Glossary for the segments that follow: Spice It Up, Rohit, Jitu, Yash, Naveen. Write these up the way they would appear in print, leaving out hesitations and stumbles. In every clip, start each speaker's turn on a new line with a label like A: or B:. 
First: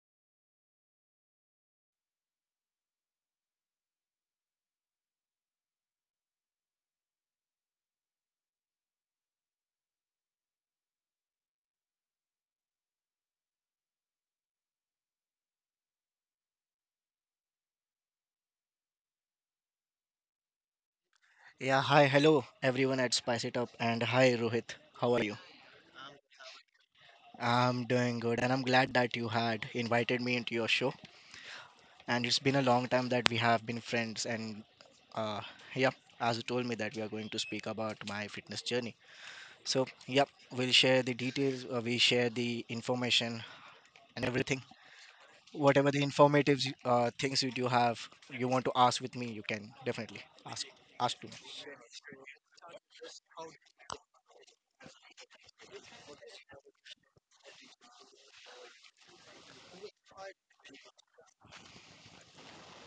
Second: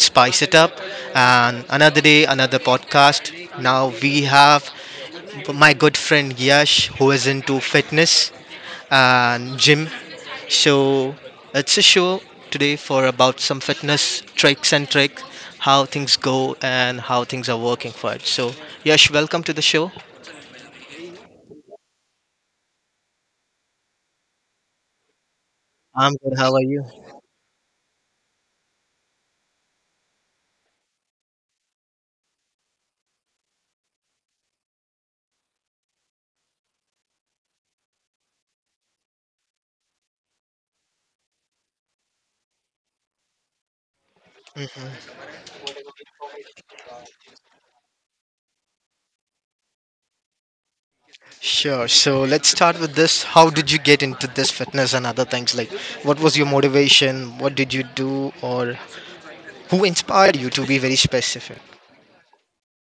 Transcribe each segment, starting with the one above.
A: Spice It Up, and another day, another podcast. Now we have my good friend Yash, who is into fitness and gym. So it's a show today for about some fitness tricks and trick, how things go and how things are working for it. So Yash, welcome to the show.
B: Yeah, hi, hello everyone at Spice It Up, and hi Rohit, how are you?
A: I'm good. How are you?
B: I'm doing good, and I'm glad that you had invited me into your show. And it's been a long time that we have been friends, and uh, yeah, as you told me that we are going to speak about my fitness journey. So, yep, we'll share the details, we share the information and everything. Whatever the informative things you do have, you want to ask with me, you can definitely ask ask to me.
A: Sure. So let's start with this. How did you get into this fitness and other things? Like, what was your motivation? What did you do, or who inspired you? To be very specific.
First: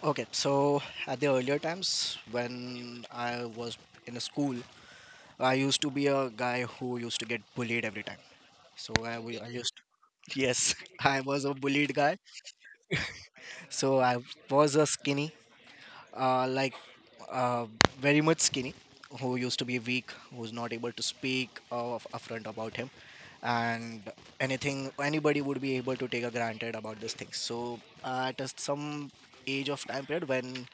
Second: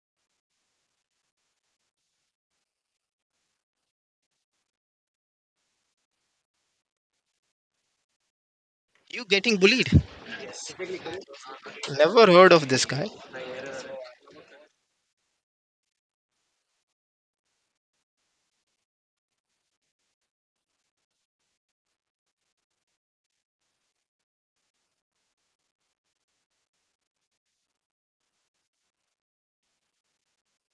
B: Okay, so at the earlier times when I was in a school, I used to be a guy who used to get bullied every time. So
A: You
B: I
A: getting
B: used
A: bullied?
B: yes, I was a bullied guy.
A: Never heard of this guy.
B: So I was a skinny, uh, like uh, very much skinny, who used to be weak, who's not able to speak of upfront about him, and anything anybody would be able to take a granted about these things. So at a, some age of time period when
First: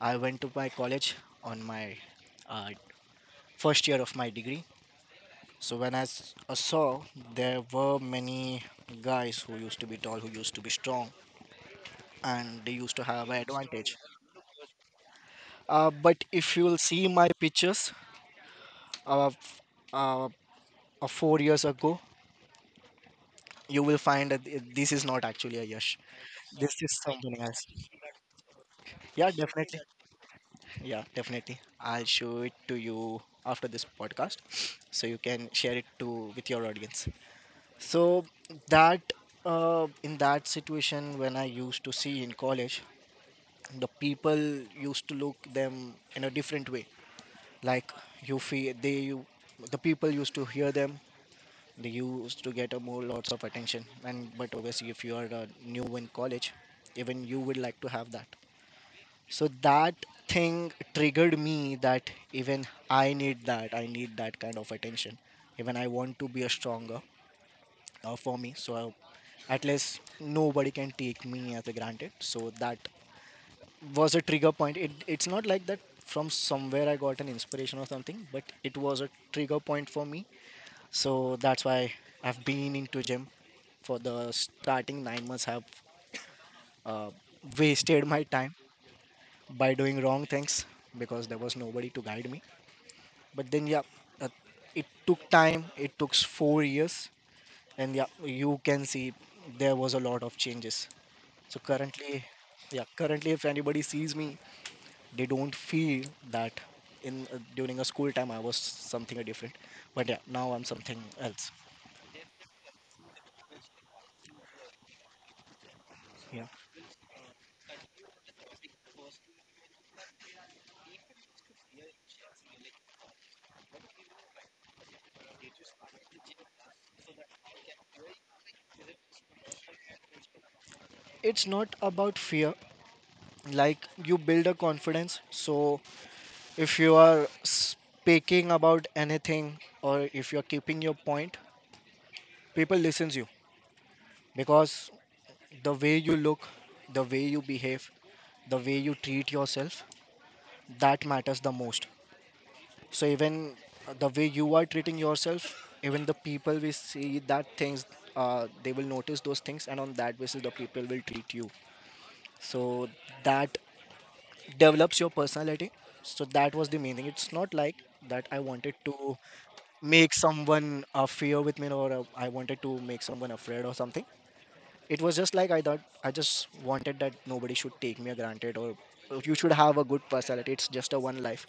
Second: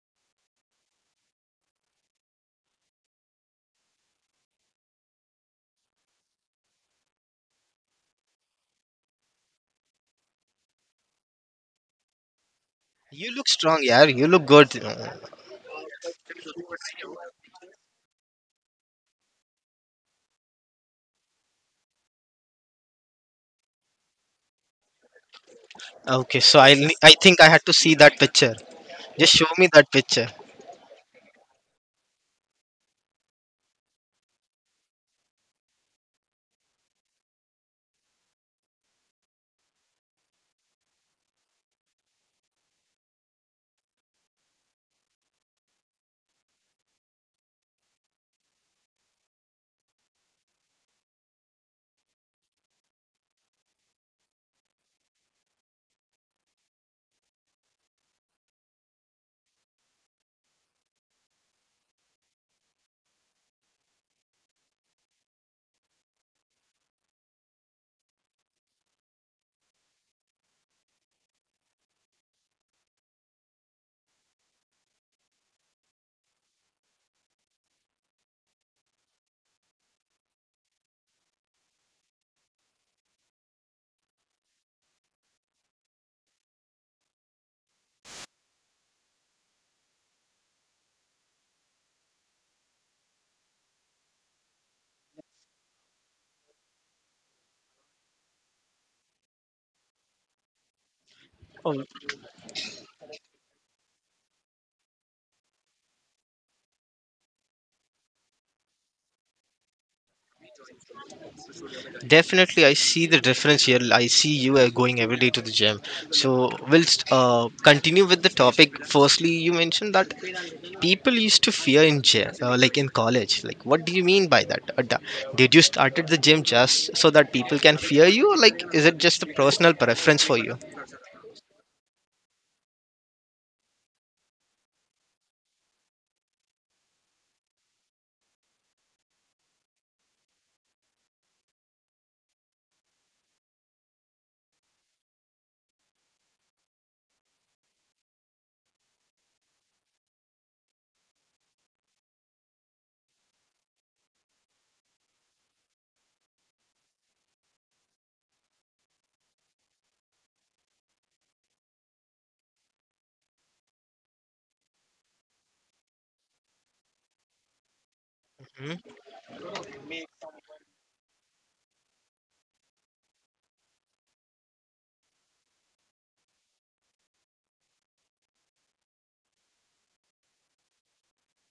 B: I went to my college on my uh, first year of my degree. So when I saw there were many guys who used to be tall, who used to be strong, and they used to have
A: You
B: an
A: look strong,
B: advantage.
A: yeah. You look good.
B: But if you will see my pictures of uh, of four years ago, you will find that this is not actually a Yash.
A: Okay, so I
B: This is
A: I think
B: something
A: I had
B: else.
A: to see that picture.
B: Yeah,
A: Just show me
B: definitely.
A: that picture.
B: Yeah, definitely. I'll show it to you after this podcast, so you can share it to with your audience. So that in that situation, when I used to see in college, the people used to look them in a different way. Like you feel, the people used to hear them. They used to get a more lots of attention. And but obviously, if you are new in college, even you would like to have that. So that thing triggered me that even I need that. I need that kind of attention. Even I want to be a stronger for me. So at least nobody can take me as a granted so that was a trigger point. It's not like that from somewhere I got an inspiration or something, but it was a trigger point for me. So that's why I've been into gym. For the starting nine months, I've uh, wasted my time by doing wrong things because there was nobody to guide me. But then yeah uh, it took time, it took four years, and yeah, you can see there was a lot of changes. So
A: Oh,
B: currently, yeah, currently, if anybody sees me, they don't feel that in during a school time I was something different. But yeah, now I'm something else.
A: definitely, I see the difference here. I see you are going every day to the gym.
B: Yeah,
A: So, we'll continue with the topic. Firstly, you mentioned that people used to fear in gym like in college. Like, what do you mean by that? Did you started the gym just so that people can fear you, or like is it just a personal preference for you?
B: it's not about fear. Like you build a confidence. So if you are speaking about anything or if you're keeping your point, people listens you because the way you look, the way you behave, the way you treat yourself, that matters the most. So even the way you are treating yourself, even the people will see that things, they will notice those things, and on that basis the people will treat you. So that develops your personality. So that was the meaning. It's not like that I
A: Hmm?
B: wanted to make someone fear with me, or I wanted to make someone afraid or something. It was just like I thought I just wanted that nobody should take me granted, or you should have a good personality. It's just a one life.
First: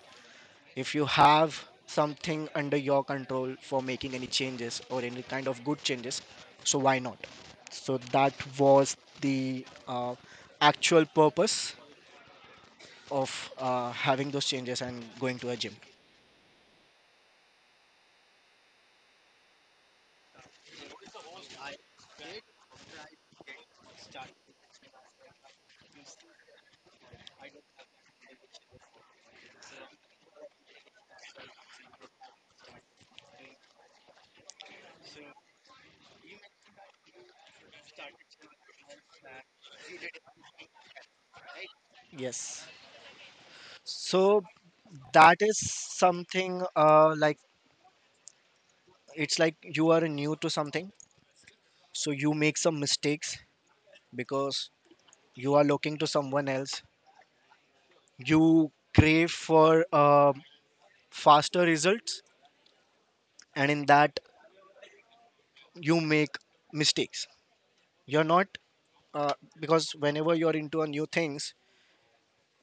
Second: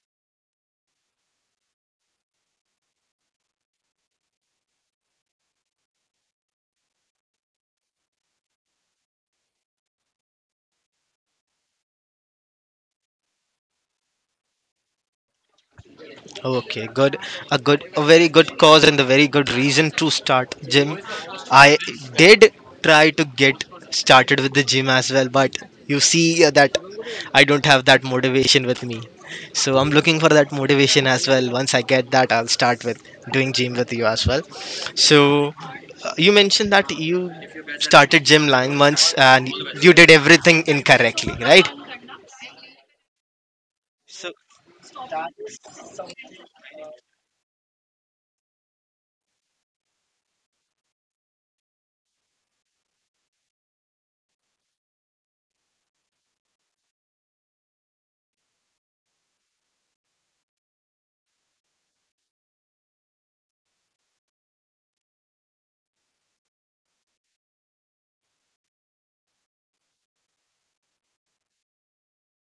B: If you have something under your control for making any changes or any kind of good changes, so why not. So that was the actual purpose of having those changes and going to a gym.
A: Okay, good. A good, a very good cause and a very good reason to start gym. I did try to get started with the gym as well, but you see that I don't have that motivation with me. So I'm looking for that motivation as well. Once I get that, I'll start with doing gym with you as well. So you mentioned that you started gym 9 months and you did everything incorrectly, right?
B: Yes, so that is something like it's like you are new to something, so you make some mistakes because you are looking to someone else. You crave for faster results, and in that you make mistakes. You're not uh, because whenever you're into a new things,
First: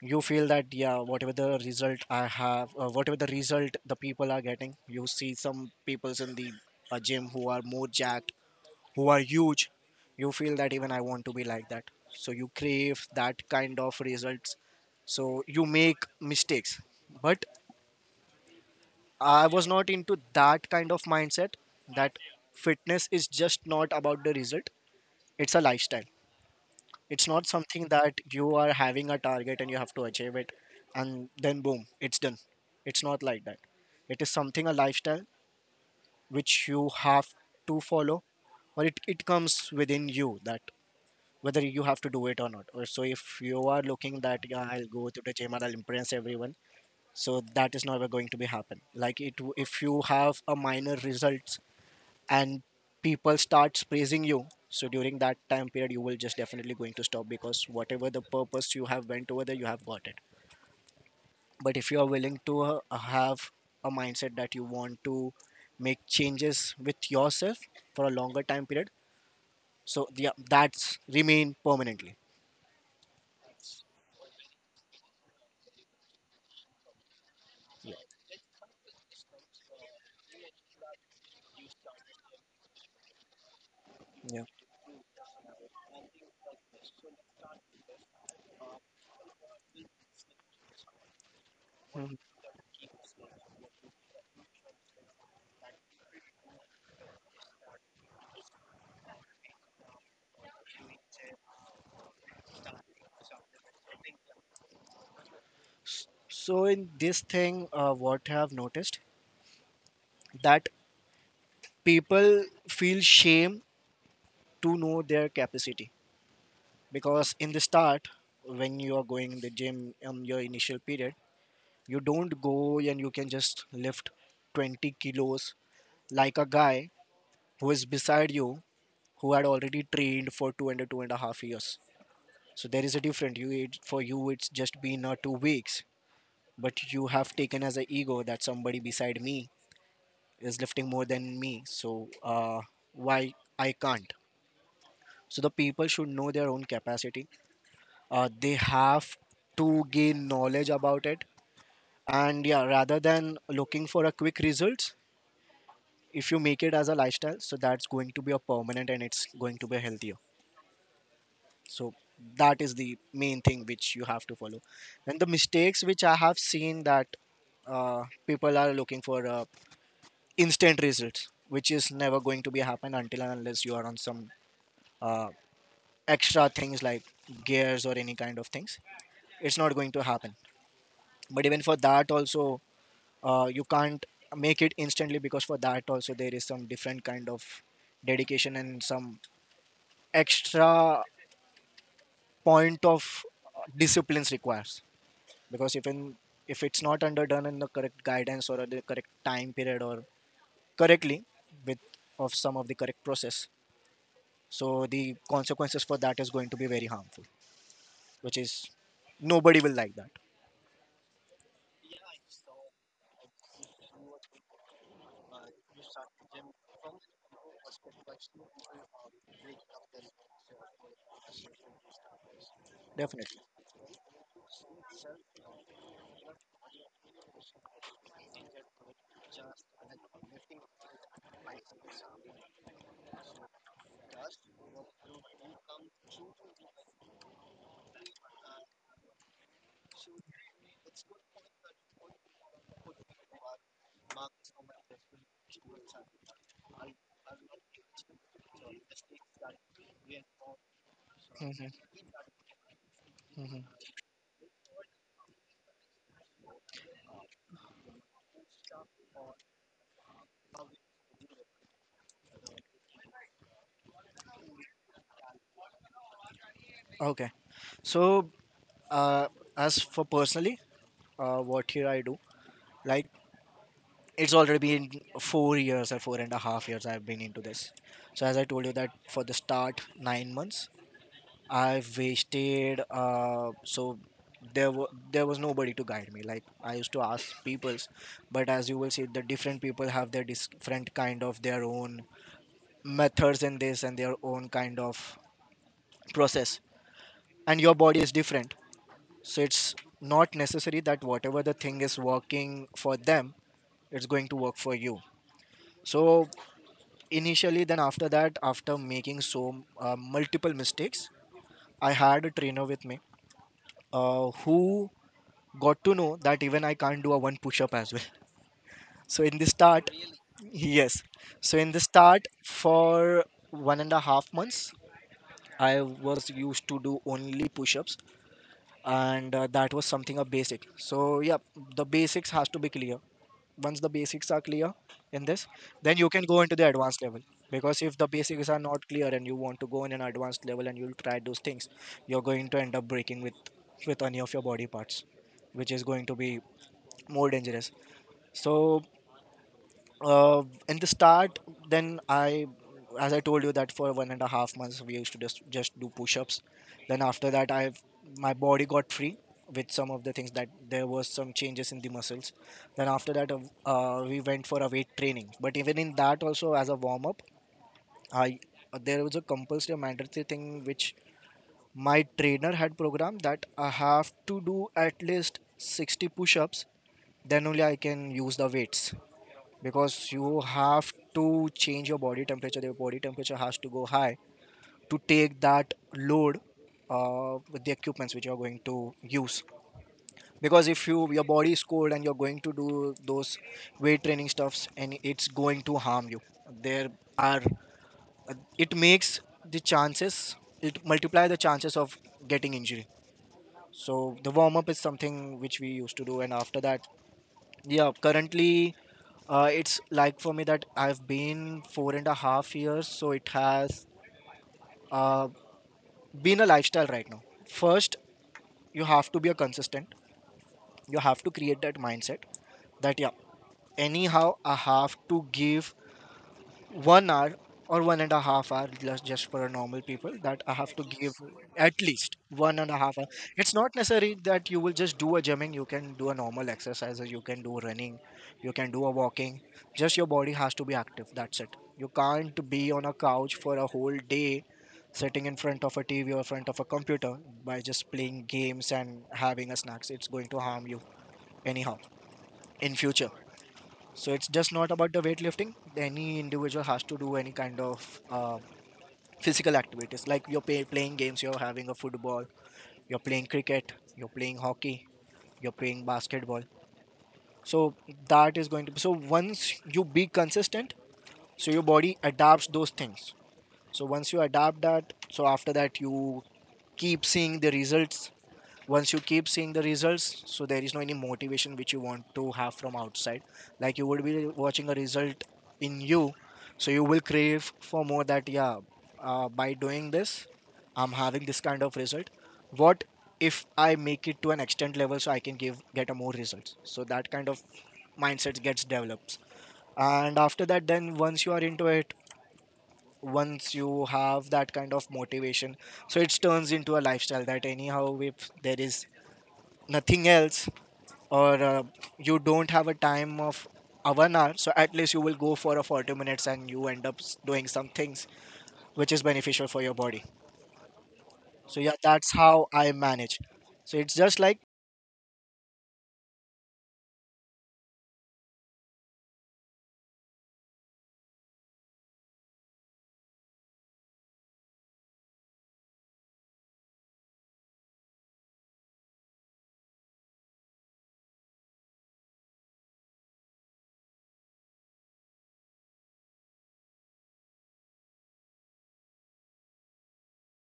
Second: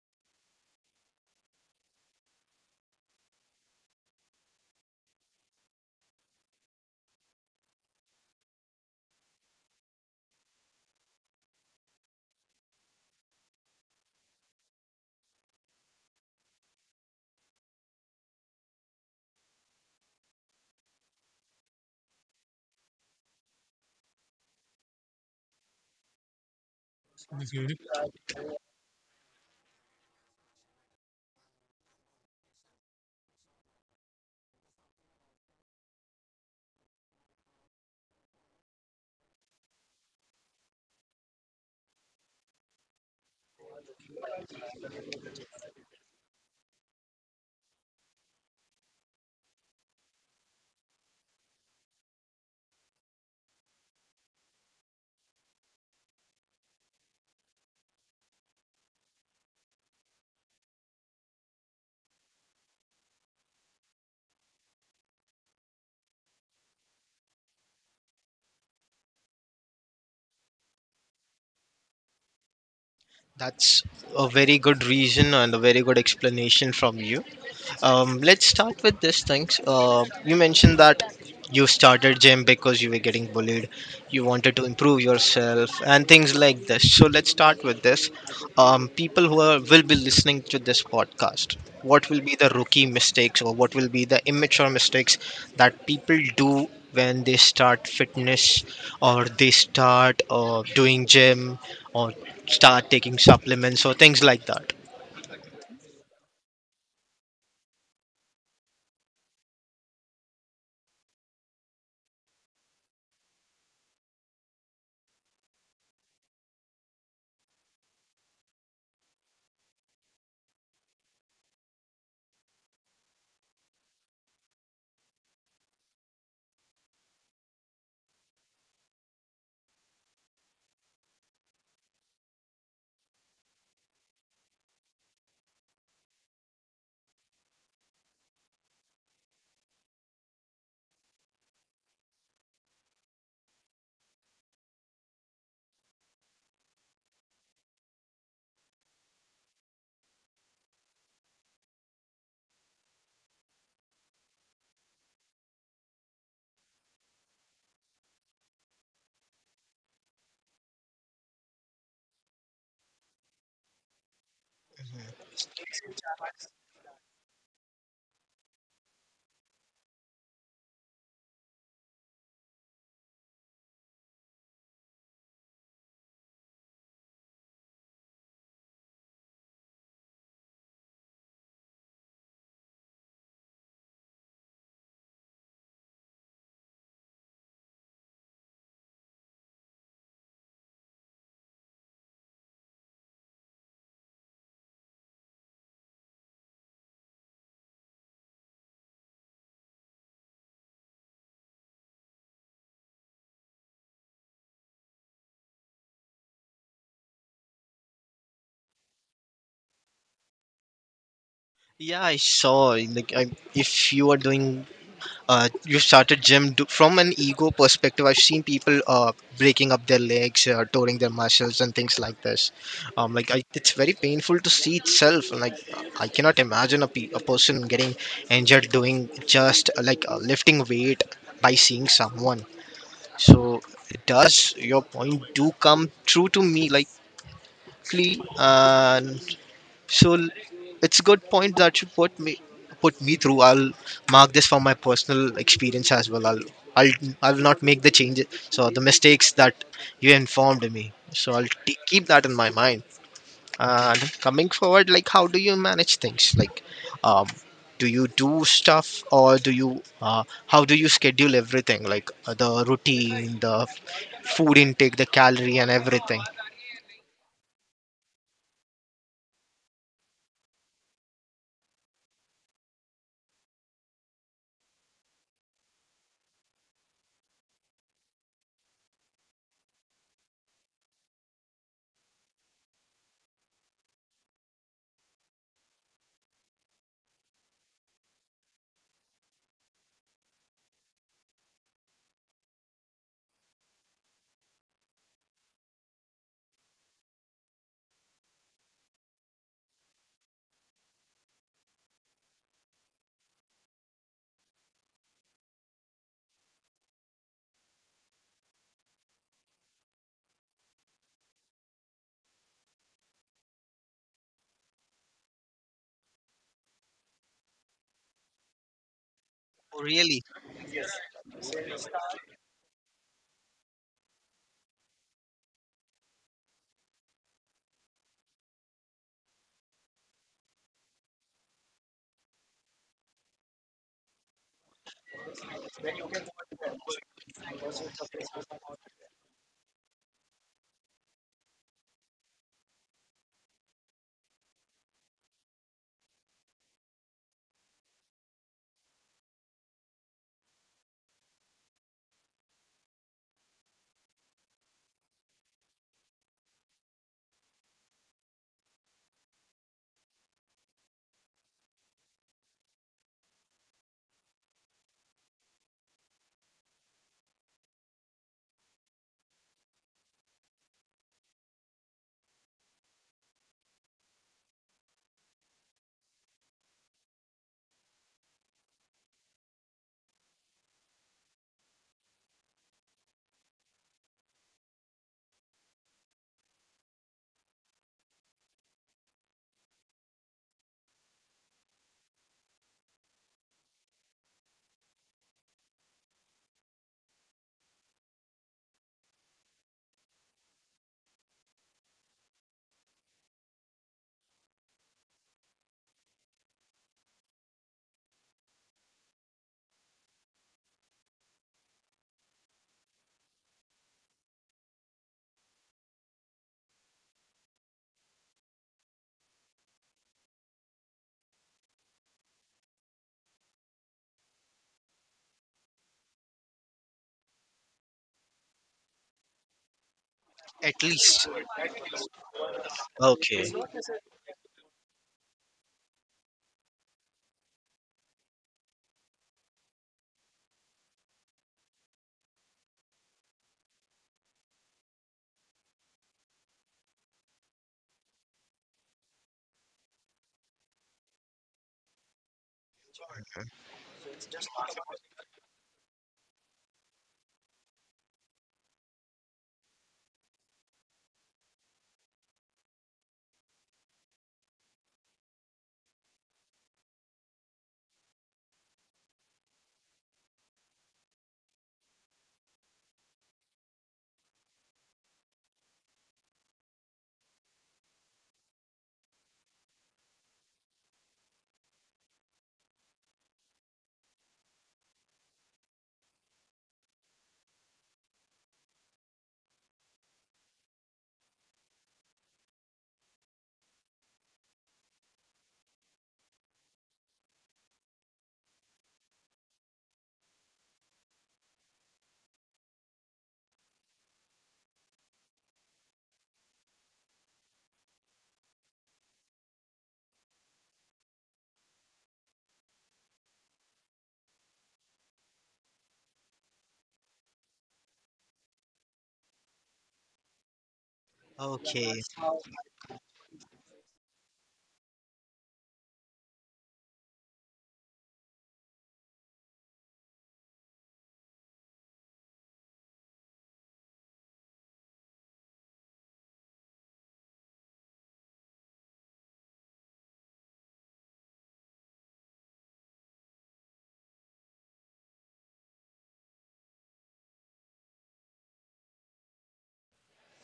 B: you feel that yeah, whatever the result I have, whatever the result the people are getting, you see some peoples in the gym who are more jacked, who are huge, you feel that even I want to be like that. So you crave that kind of results, so you make mistakes. But I was not into that kind of mindset. That fitness is just not about the result, it's a lifestyle. It's not something that you are having a target and you have to achieve it and then boom, it's done. It's not like that. It is something a lifestyle which you have to follow, or it comes within you that whether you have to do it or not. Or so if you are looking that yeah, I'll go to the gym and I'll impress everyone, so that is never going to be happen. Like if you have a minor results and people starts praising you, so during that time period you will just definitely going to stop because whatever the purpose you have went over there, you have got it. But if you are willing to have a mindset that you want to make changes with yourself for a longer time period, so that's remain permanently.
A: That's a very good reason and a very good explanation from you. Let's start with these things. You mentioned that you started gym because you were getting bullied. You
B: Yeah.
A: wanted to improve yourself and things like this. So let's start with this. People who are, will be listening to this podcast, what
B: Mhm.
A: will be the rookie mistakes, or what will be the immature mistakes that people do when they start fitness or they start doing gym or start taking supplements or things like that?
B: So in this thing, what I have noticed, that people feel shame to know their capacity. Because in the start, when you are going in the gym on your initial period, you don't go and you can just lift 20 kilos like a guy who is beside you who had already trained for two and a half years. So there is a different you, for you it's just been two weeks, but you have taken as an ego that somebody beside me is lifting more than me, so why I can't. So the people should know their own capacity. They have to gain knowledge about it. And yeah, rather than looking for a quick results, if you make it as a lifestyle, so that's going to be a permanent and it's going to be healthier. So that is the main thing which you have to follow. And the mistakes which I have seen, that people are looking for instant results, which is never going to be happen until and unless you are on some uh, extra things like gears or any kind of things. It's not going to happen. But even for that also, you can't make it instantly because for that also there is some different kind of dedication and some extra point of disciplines requires. Because if in if it's not underdone in the correct guidance or at the correct time period, or correctly with of some of the correct process, so the consequences for that is going to be very harmful, which is nobody will like that.
A: Yeah, I saw. If you are doing, you started gym do, from an ego perspective. I've seen people breaking up their legs, tearing their muscles, and things like this.
B: Definitely.
A: It's very painful to see itself. Like, I cannot imagine a person getting injured doing just lifting weight by seeing someone. So, it does your point do come true to me? Like, uh, so l- it's a good point that you put me through. I'll mark this for my personal experience as well. I'll I'll not make the changes. So the mistakes that you informed me. So I'll
B: Hmm.
A: keep that in my mind.
B: Hmm.
A: And coming forward, like how do you manage things? Like, um, do you do stuff, or do you how do you schedule everything? Like the routine, the food intake, the calorie, and everything.
B: Okay, so uh, as for personally, what here I do, like it's already been four years or four and a half years I've been into this. So as I told you that for the start nine months I've wasted. So there was nobody to guide me. Like I used to ask peoples, but as you will see, the different people have their different kind of their own methods in this and their own kind of process. And your body is different, so it's not necessary that whatever the thing is working for them, it's going to work for you. So initially, then after that, after making multiple mistakes, I had a trainer with me, who got to know that even I can't do a one push up as well. So in the start,
A: Really,
B: yes. So in the start for 1.5 months, I was used to do only push ups, and that was something of basic. So yeah, the basics has to be clear. Once the basics are clear in this, then you can go into the advanced level. Because if the basics are not clear and you want to go in an advanced level and you'll try those things, you're going to end up breaking with any of your body parts, which is going to be more dangerous. So uh, in the start, then I as I told you, that for 1.5 months we used to just do push-ups. Then after that, I, my body got free with some of the things, that there was some changes in the muscles. Then after that, we went for a weight training, but even in that also, as a warm-up, I, there was a compulsory mandatory thing which my trainer had programmed, that I have to do at least 60 push-ups, then only I can use the weights. Because you have to change your body temperature. Your body temperature has to go high to take that load with the equipments which you are going to use. Because if you, your body is cold and you're going to do those weight training stuffs, and it's going to harm you. There are, it makes the chances, it multiply the chances of getting injury. So the warm up is something which we used to do, and after that, yeah, currently, it's like for me that I've been 4.5 years, so it has uh, been a lifestyle right now. First, you have to be a consistent. You have to create that mindset that yeah, anyhow I have to give 1 hour or 1.5 hour, just for a normal people, that I have to
A: at
B: give
A: least.
B: at least 1.5 hour.
A: Okay.
B: It's not necessary that you will just do a gymming, you can do a normal exercise, you can do running, you can do a walking. Just your body has to be active, that's it. You can't be on a couch for a whole day sitting in front of a tv or front of a computer, by just playing games and having a snacks. It's going to harm you anyhow in future. So it's just not about the weightlifting. Any individual has to do any kind of physical activities, like you're playing games, you're having a football, you're playing cricket, you're playing hockey, you're playing basketball. So that is going to be, so once you be consistent, so your body adapts those things. So once you adapt that, so after that you keep seeing the results. Once you keep seeing the results, so there is no any motivation which you want to have from outside. Like you would be watching a result in you, so you will crave for more, that yeah, by doing this I'm having this kind of result. What if I make it to an extent level, so I can give get a more results. So that kind of mindset gets developed, and after that, then once you are into it, once you have that kind of motivation, so it turns into a lifestyle, that anyhow if there is nothing else or you don't have a time of a 1 hour, so at least you will go for a 40 minutes and you end up doing some things which is beneficial for your body. So yeah,
A: Okay.
B: that's how I manage. So it's just like,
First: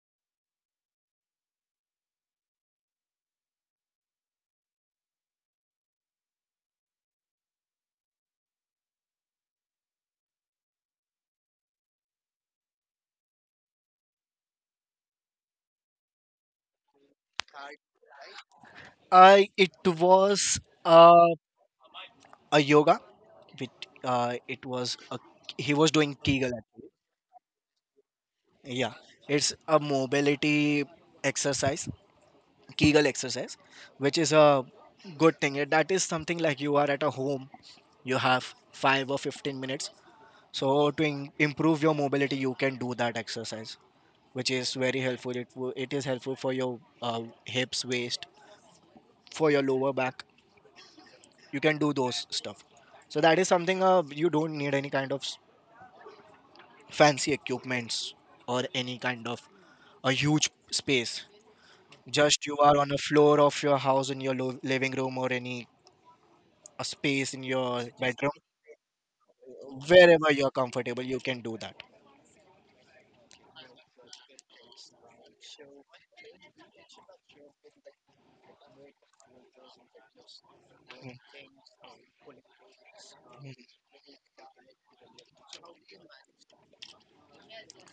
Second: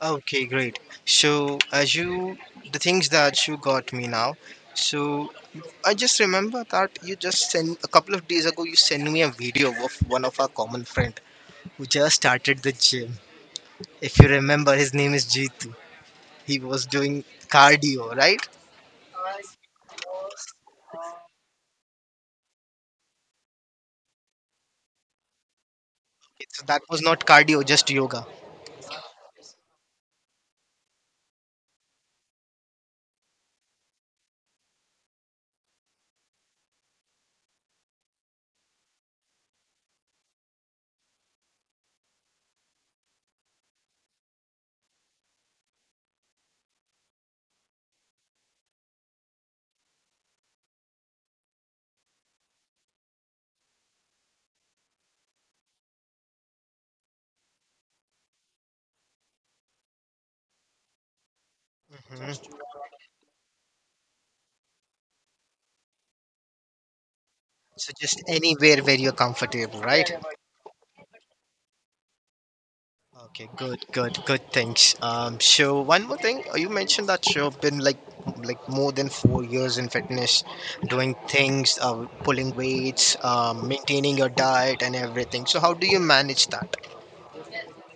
A: Okay, great. So, the things that you got me now. So, I just remember that you just sent a couple of days ago. You sent me a video of one of our common friend who just started the gym. If you remember, his name is Jitu. He was doing cardio, right?
B: I, it was uh, a yoga with, it was a, he was doing kegel
A: So that
B: actually.
A: was not cardio, just yoga.
B: Yeah, it's a mobility exercise, kegel exercise, which is a good thing. That is something like you are at a home, you have 5 or 15 minutes. So to improve your mobility, you can do that exercise, which is very helpful. It it is helpful for your hips, waist, for your lower back. You can do those stuff. So that is something, you don't need any kind of fancy equipments or any kind of a huge space. Just
A: Mhm.
B: you are on the floor of your house, in your living room, or any a space in your
A: So just
B: bedroom,
A: anywhere where you're comfortable, right?
B: wherever you are comfortable, you can do that.
A: Okay, good, good, good. Thanks. So one more thing, you mentioned that you've been like more than 4 years in fitness, doing things, pulling weights,
B: Mm-hmm.
A: maintaining your diet and everything. So how do you manage that?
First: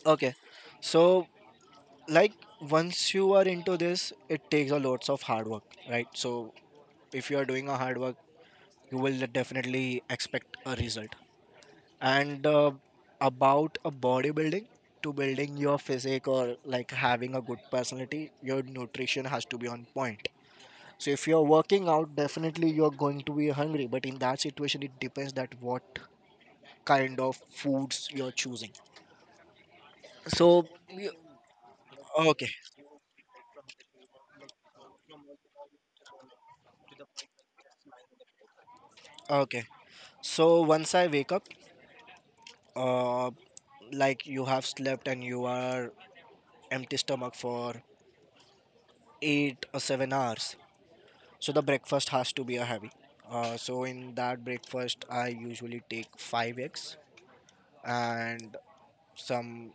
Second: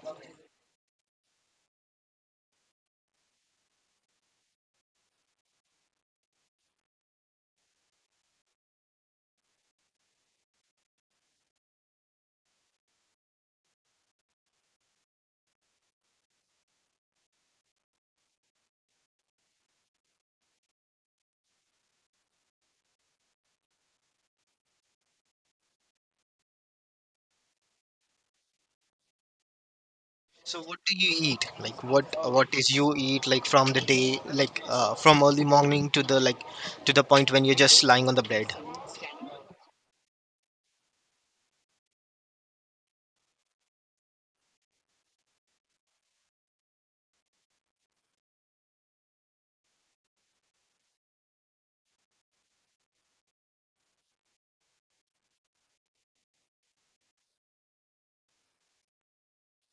B: Okay, so like once you are into this, it takes a lots of hard work, right? So if you are doing a hard work, you will definitely expect a result. And about a bodybuilding, to building your physique or like having a good personality, your nutrition has to be on point. So if you're working out, definitely you're going to be hungry, but in that situation it depends that what kind of foods you're choosing.
A: So
B: So
A: what do you eat?
B: okay,
A: What is you eat like from the day, like from early morning to the, to the point when you're just lying on the bed?
B: okay, so once I wake up, uh, like you have slept and you are empty stomach for 8 or 7 hours, so the breakfast has to be a heavy. So in that breakfast I usually take 5 eggs and some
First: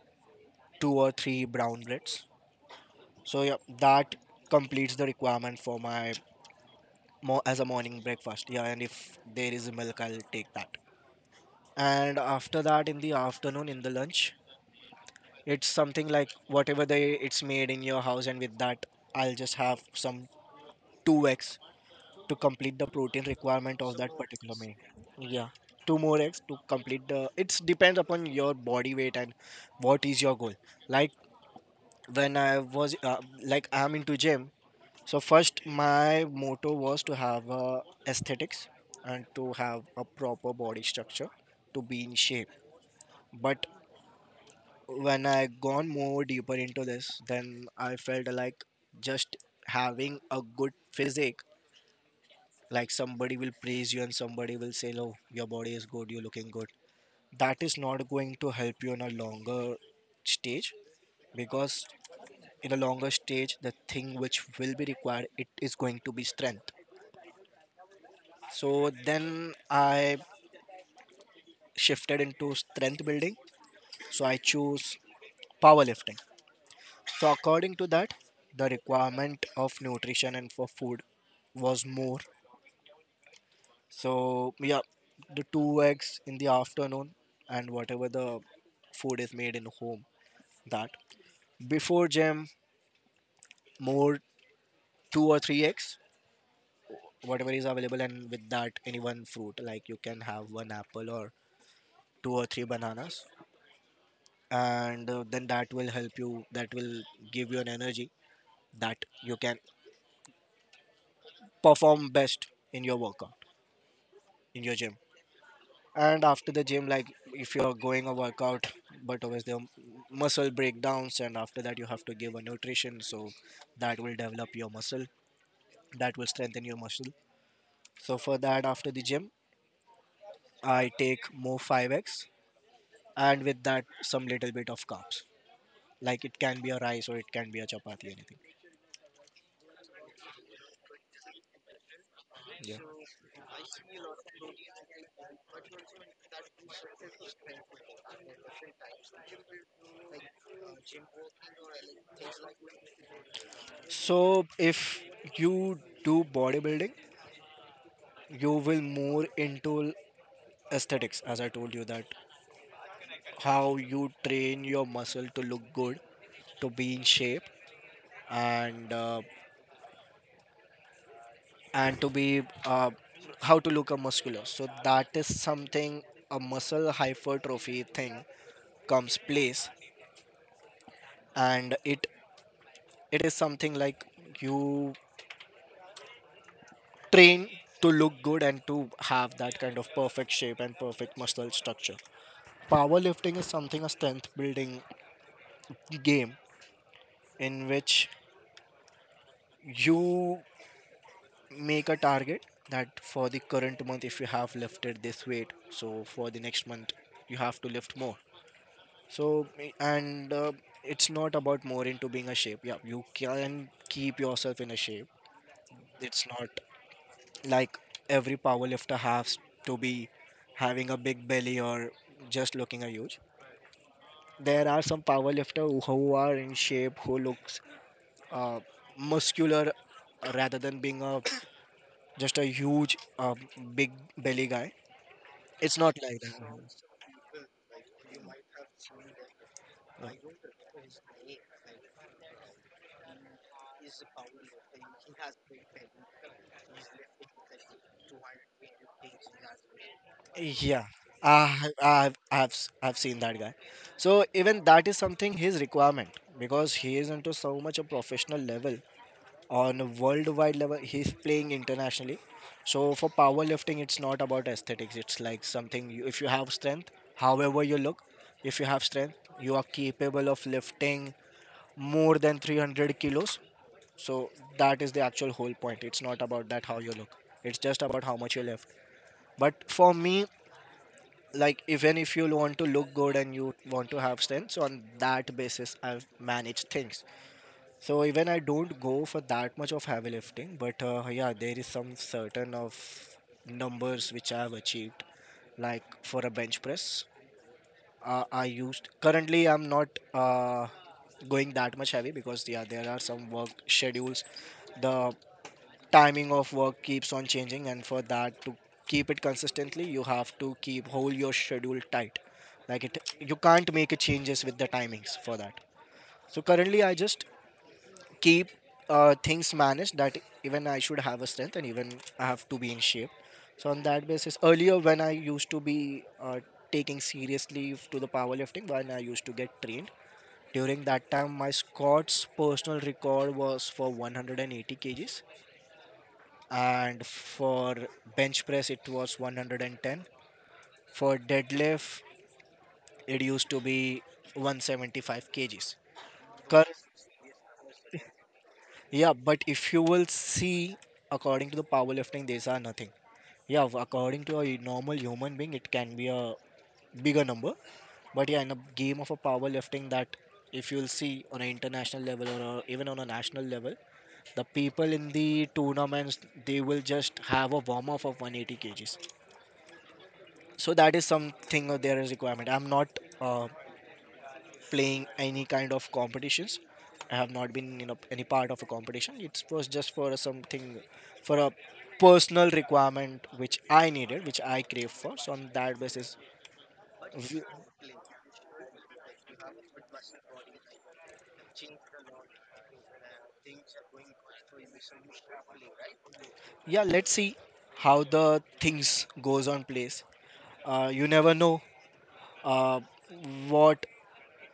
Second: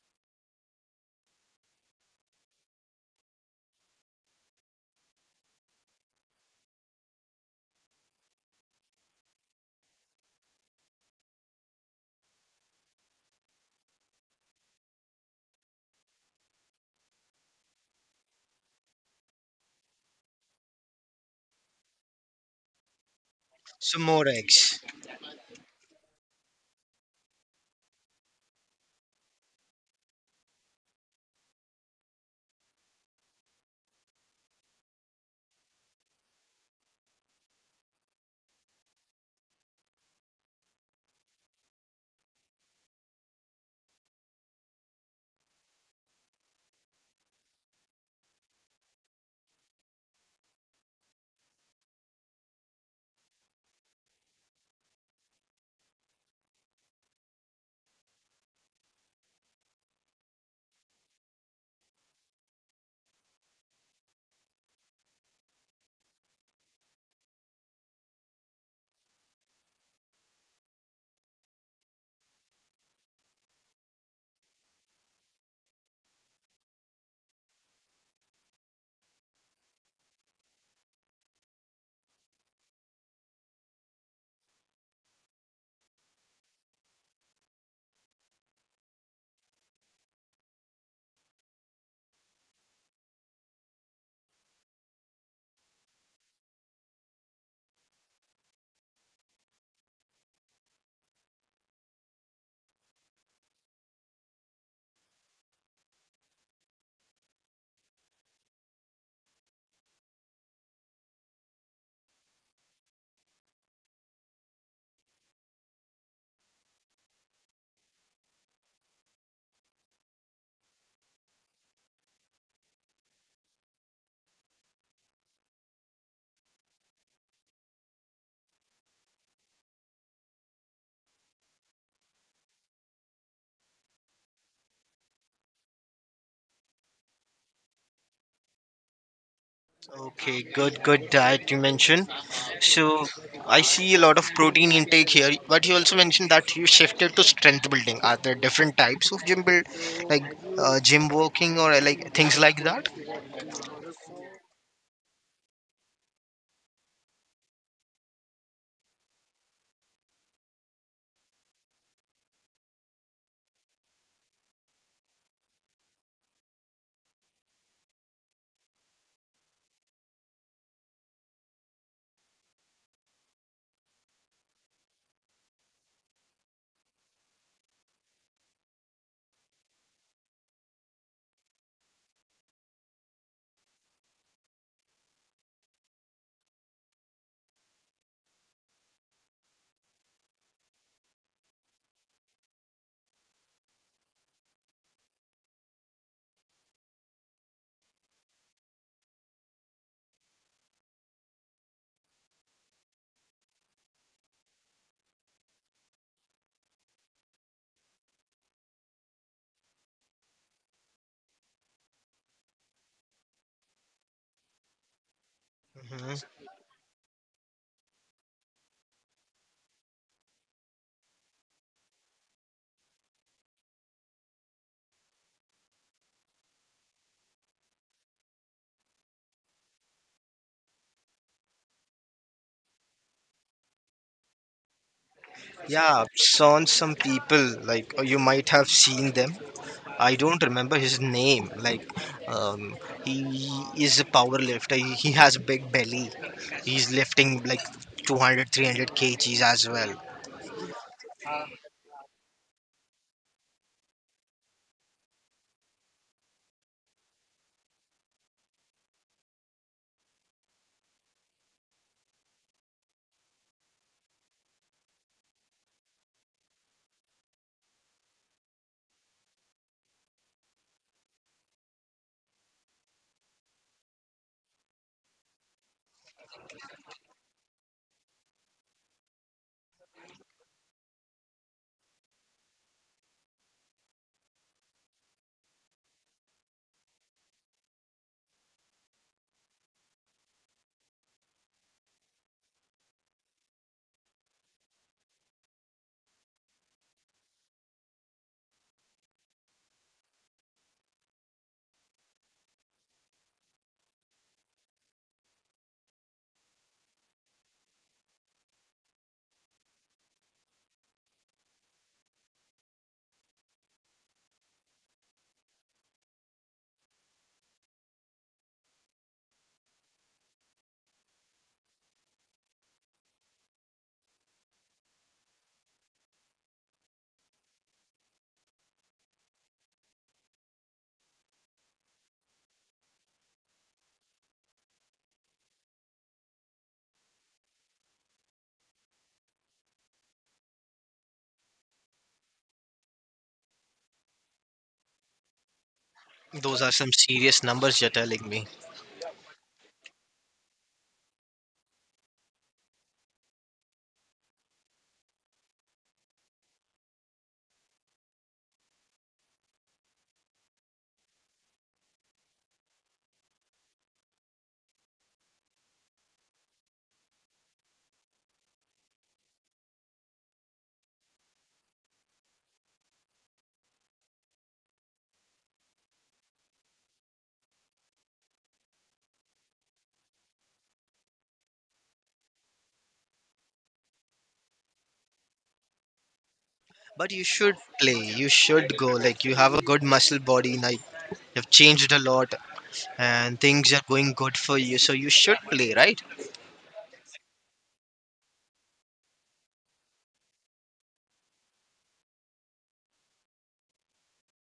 B: 2 or 3 brown breads. So yeah, that completes the requirement for my more as a morning breakfast. Yeah, and if there is milk, I'll take that. And after that, in the afternoon, in the lunch, it's something like whatever they, it's made in your house, and with that, I'll just have some 2 eggs to complete the protein requirement
A: So
B: of that
A: more
B: particular meal.
A: eggs.
B: Yeah, 2 more eggs to complete the. It depends upon your body weight and what is your goal. Like when I was like I'm into gym, so first my motto was to have aesthetics and to have a proper body structure, to be in shape. But when I gone more deeper into this, then I felt like, just having a good physique, like somebody will praise you and somebody will say, "Oh, your body is good, you're looking good." That is not going to help you in a longer stage. Because in a longer stage, the thing which will be required, it is going to be strength. So then I shifted into strength building. So I choose powerlifting. So according to that, the requirement of nutrition and for food was more. So yeah, the 2 eggs in the afternoon, and whatever the food is made in home, that, before gym, more 2 or 3 eggs, whatever is available, and with that any one fruit, like you can have one apple or 2 or 3 bananas. And then that will help you, that will give you an energy, that you can perform best in your workout, in your gym. And after the gym, like if you're going a workout, but always the muscle breakdowns, and after that you have to give a nutrition, so that will develop your muscle, that will strengthen your muscle. So for that, after the gym, I take more 5x, and with that some little bit of carbs, like it can be a rice, or it can be a chapati, anything.
A: Okay, good, good diet you mentioned.
B: Yeah,
A: So I see a lot of protein intake here, but you also mentioned that you shifted to strength building. Are there different types of gym build, like gym walking or like things like that?
B: so if you do bodybuilding, you will more into aesthetics, as I told you, that how you train your muscle to look good, to be in shape, and uh, and to be, how to look a muscular. So that is something, a muscle hypertrophy thing comes place, and it is something like, you train to look good, and to have that kind of perfect shape and perfect muscle structure. Powerlifting is something, a strength building game, in which you make a target, that for the current month if you have lifted this weight, so for the next month you have to lift more. So and it's not about more into being a shape, yeah, you can keep yourself in a shape.
A: Mhm.
B: It's not like every power lifter has to be having a big belly, or just looking a huge. There are some power lifter who are in shape, who looks uh, muscular, rather than being a just a huge, uh, big belly guy. It's not
A: Yeah,
B: like that.
A: saw some people like, you might have seen them. I
B: Like,
A: don't remember his name. Like, um, he is a power lifter. He has a big belly. He's lifting like 200, 300 kgs as well.
B: yeah, I, I've, s- I've seen that guy. So even that is something, his requirement, because he is into so much a professional level, on a worldwide level. He's playing internationally. So for powerlifting, it's not about aesthetics. It's like something you, if you have strength, however you look, if you have strength, you are capable of lifting more than 300 kilos. So that is the actual whole point. It's not about that how you look. It's just about how much you lift. But for me, like even if you want to look good and you want to have strength, so on that basis I've managed things. So even I don't go for that much of heavy lifting, but yeah, there is some certain of numbers which I have achieved. Like for a bench press, I used currently I'm not going that much heavy because yeah, there are some work schedules. The timing of work keeps on changing, and for that to keep it consistently you have to keep hold your schedule tight. Like it you can't make a changes with the timings for that. So currently I just keep things managed that even I should have a strength and even I have to be in shape. So on that basis earlier when I used to be uh, taking seriously to the powerlifting, when I used to get trained during that time, my squats personal record was for 180 kgs, and for bench press it was 110, for deadlift it used to be 175 kgs.
A: Those are
B: Cur-
A: some serious numbers you're telling me.
B: yeah, but if you will see, according to the powerlifting these are nothing. Yeah, according to a normal human being it can be a bigger number, but yeah, in a game of a powerlifting, that if you'll see on an international level or even on a national level, the people in the tournaments, they will just have a warm up of 180 kgs. So that is something of there is requirement. I'm not uh, playing any kind of competitions. I have not been any part of a competition. It was just for a something, for a personal requirement which I needed, which I crave for. So on that basis
A: But you
B: we-
A: should play. You should go. Like you have a good muscle body. Like you've changed a lot, and things are going good for you. So you should play, right?
B: yeah, let's see how the things goes on place. You never know uh, what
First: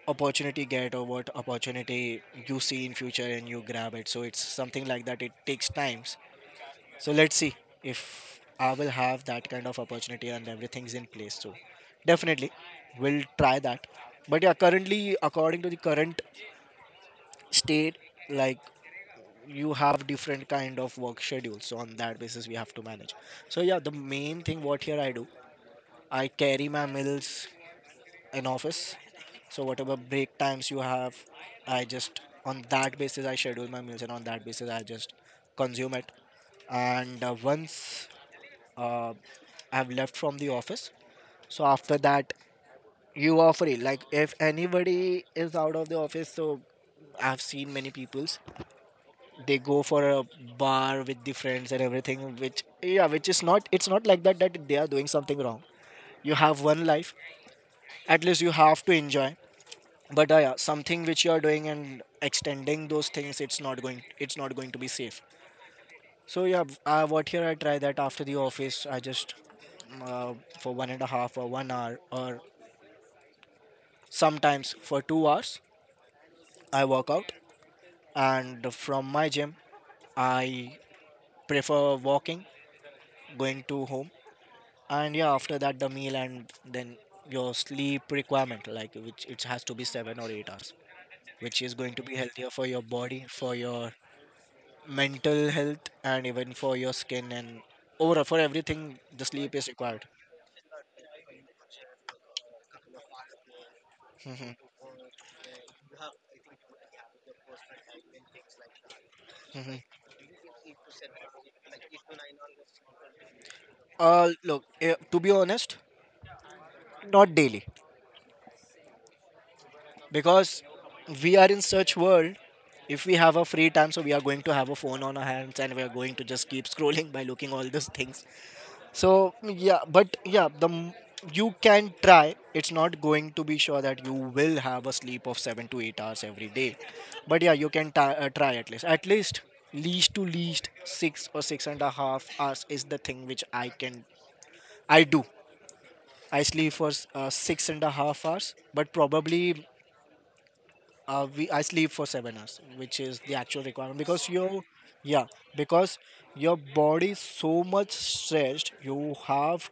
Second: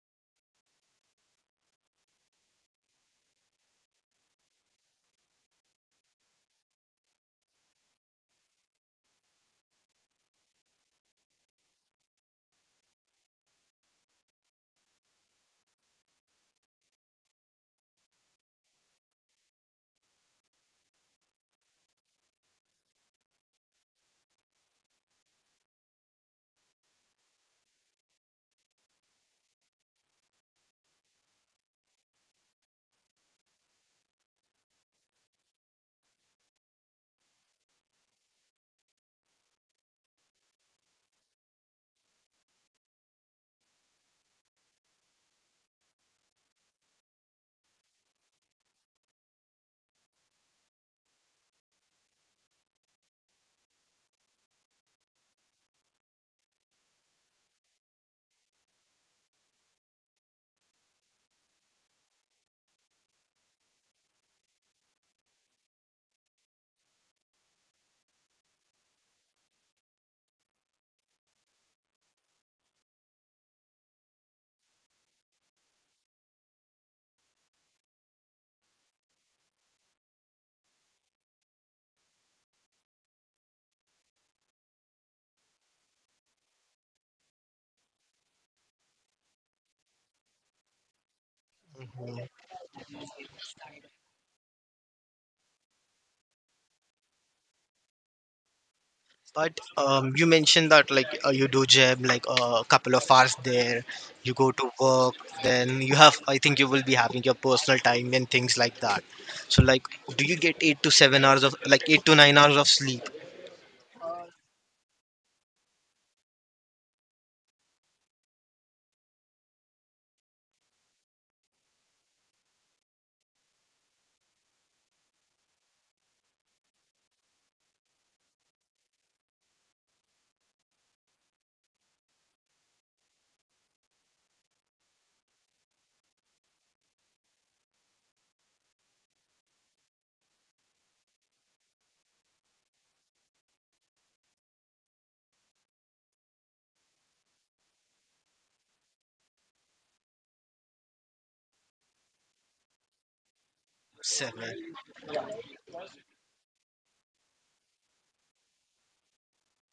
B: opportunity you get or what opportunity you see in future and you grab it. So it's something like that, it takes times. So let's see if I will have that kind of opportunity and everything's in place. So definitely we'll try that. But yeah, currently according to the current state, like you have different kind of work schedules. So on that basis we have to manage. So yeah, the main thing what here I do, I carry my meals in office. So whatever break times you have, I just on that basis I schedule my meals and on that basis I just consume it. And once uh, I've left from the office. So after that, you are free. Like if anybody is out of the office, so I've seen many peoples. They go for a bar with the friends and everything. Which yeah, which is not. It's not like that that they are doing something wrong. You have one life. At least you have to enjoy. But yeah, something which you are doing and extending those things, it's not going. It's not going to be safe. So yeah, what here I try that after the office, I just uh, for one and a half or 1 hour or sometimes for 2 hours I work out, and from my gym, I prefer walking, going to home, and yeah, after that the meal and then your sleep requirement, like which it has to be 7 or 8 hours, which is going to be
A: Mhm.
B: healthier for your body, for your mental health, and even for your skin and overall for everything. The sleep
A: But
B: is required.
A: you mentioned that like you do gym like a couple of hours there. You go
B: Mhm,
A: to work. Then you have. I think you will be having your personal time and things like that. So like,
B: mhm.
A: do you get 8 to 7 hours of, like, 8 to 9 hours of sleep?
B: Look, to be honest, not daily because we are in such world. If we have a free time, so we are going to have a phone on our hands and we are going to just keep scrolling by looking all these things. So yeah, but yeah, you can try. It's not going to be sure that you will have a sleep of 7 to 8 hours every day, but yeah, you can try at least, at least, least to least, six or six and a half hours is the thing which I do. I sleep for six and a half hours, but probably we I sleep for 7 hours, which is the actual requirement because
A: Seven.
B: your yeah, because your body is so much stretched, you have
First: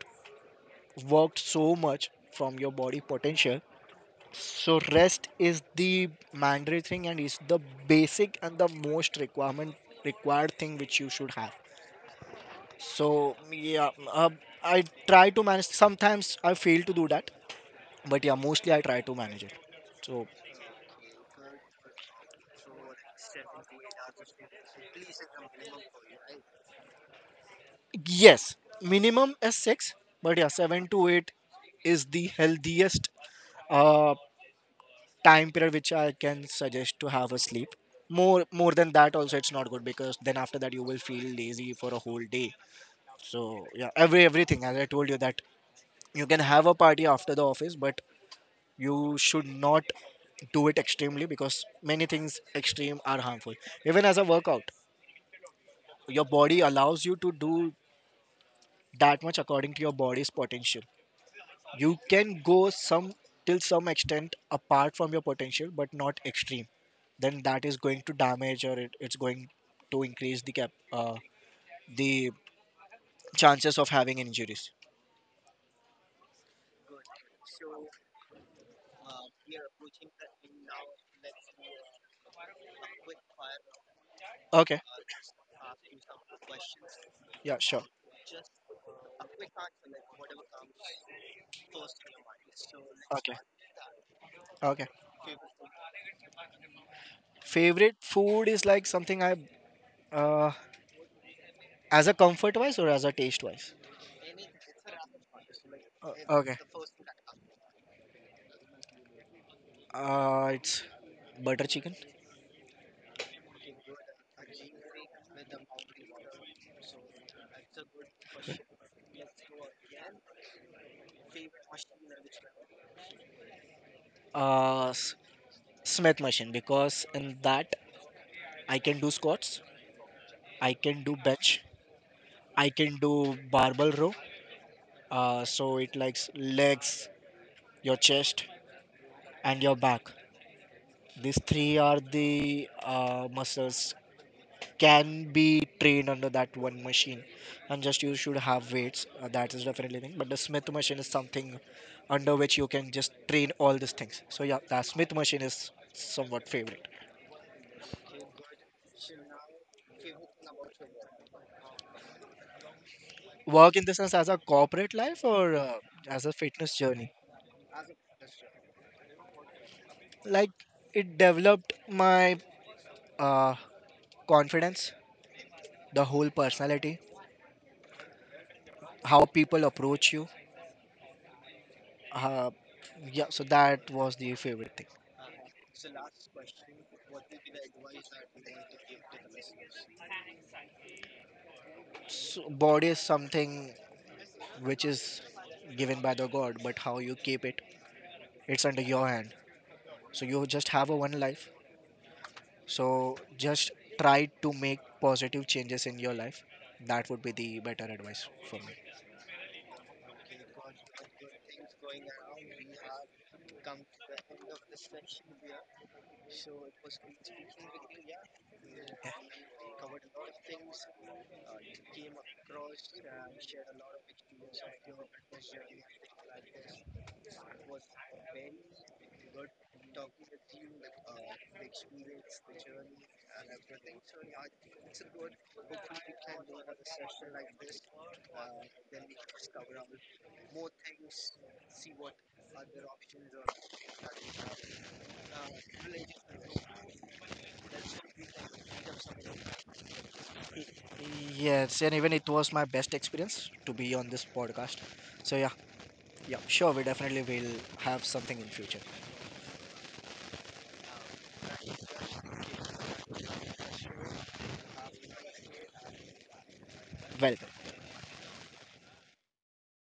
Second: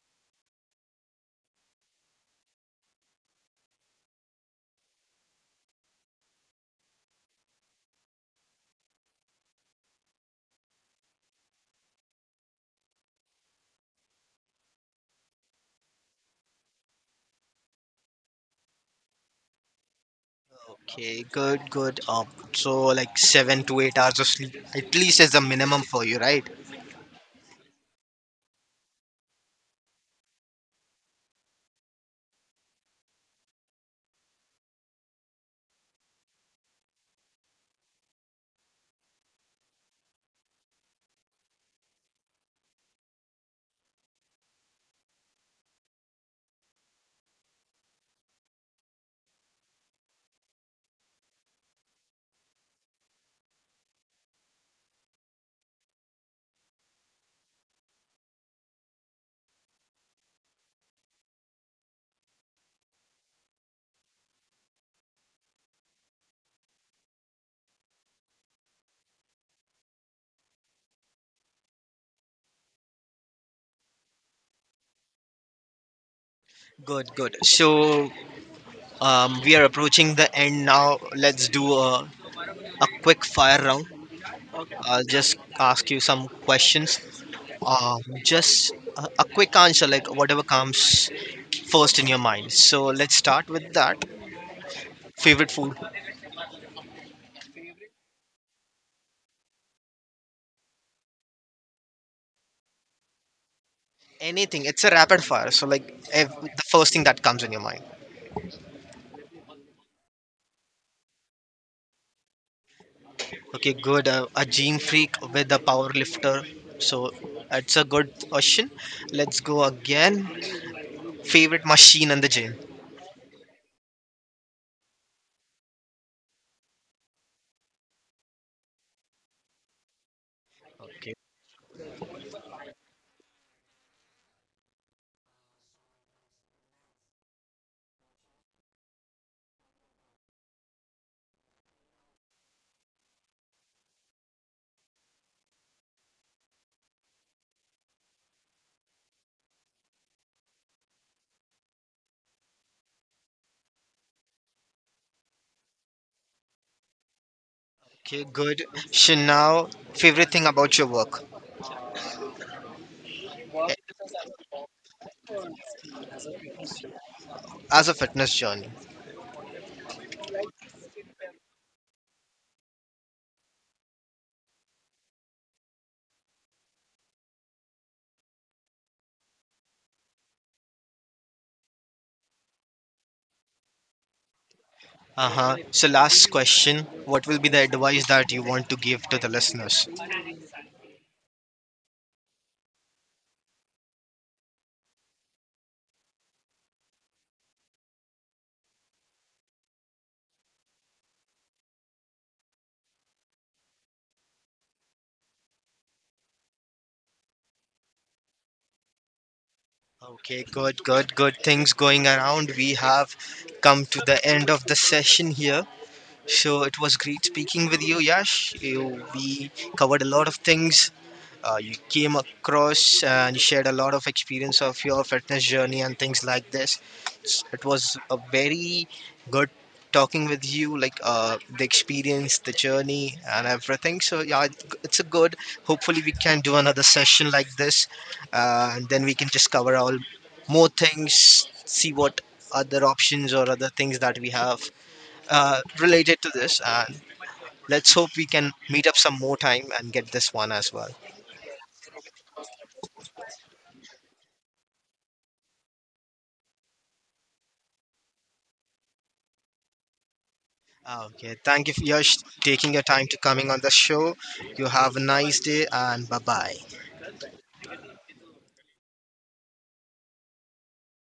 B: worked so much from your body potential. So rest is the mandatory thing and is the basic and the most requirement required thing which you should have. So yeah, I try to manage. Sometimes I fail to do that, but yeah, mostly I try to manage it. So
A: Okay, good, good. So like 7 to 8 hours of sleep at least is the minimum for you, right?
B: yes, minimum is six, but yeah, seven to eight is the healthiest uh, time period which I can suggest to have a sleep. More than that, also it's not good because then after that you will feel lazy for a whole day. So yeah, everything as I told you that you can have a party after the office, but you should not do it extremely because many things extreme are harmful. Even as a workout, your body allows you to do that much. According to your body's potential you can go some till some extent apart from your potential, but not extreme, then that is going to damage or it's going to increase the chances of having injuries.
A: Good, good. So we are approaching the end now. Let's do a quick fire round.
B: Okay.
A: I'll just ask you some questions.
B: Yeah, sure.
A: Just a quick answer, like whatever comes first in your mind. So let's
B: Okay.
A: start with that.
B: Okay,
A: Favorite food?
B: favorite food is like something I uh, as a comfort wise or as a taste wise.
A: Anything. It's a rapid fire. So like
B: uh,
A: the
B: okay
A: first thing that comes in your mind.
B: it's butter chicken.
A: Okay, good. A gym freak with a power lifter. So that's a good question. Let's go again. Favorite machine in the gym.
B: uh, s- Smith machine, because in that I can do squats, I can
A: Okay.
B: do bench. I can do barbell row. So it likes legs, your chest, and your back. These three are the muscles can be trained under that one machine, and just you should have weights. That is definitely thing. But the Smith machine is something under which you can just train all these things. So yeah, the Smith machine is somewhat favorite.
A: Okay, good. So now, favorite thing about your work.
B: Work in
A: eh,
B: the sense as a corporate life or as a fitness journey.
A: as a fitness journey.
B: Like it developed my uh, confidence, the whole personality, how people approach you. Uh, yeah, so that was the favorite thing.
A: Uh huh. So last question. What will be the advice that you want to give to the listeners?
B: So body is something which is given by the God, but how you keep it, it's under your hand. So you just have a one life. So just try to make positive changes in your life. That would be the better advice for me.
A: Okay, good, good, good things going around. We have come to the end of the session here. Sure, it was great speaking with you, Yash. We covered a lot of things. You came across and you shared a lot of experience of your fitness journey and things like this. It was a very good talking with you, like the experience, the journey, and everything. So yeah, it's a good. Hopefully, we can do another session like this, and then we can just cover all more things. See what other options or other things that we have related to this. And let's hope we can meet up some more time and get this one as well.
B: Yes, and even it was my best experience to be on this podcast. So yeah, yeah, sure, we definitely will have something in future.
A: Ah, okay, thank you for Yash taking your time to coming on the show. You have a nice day and bye bye.
B: Well.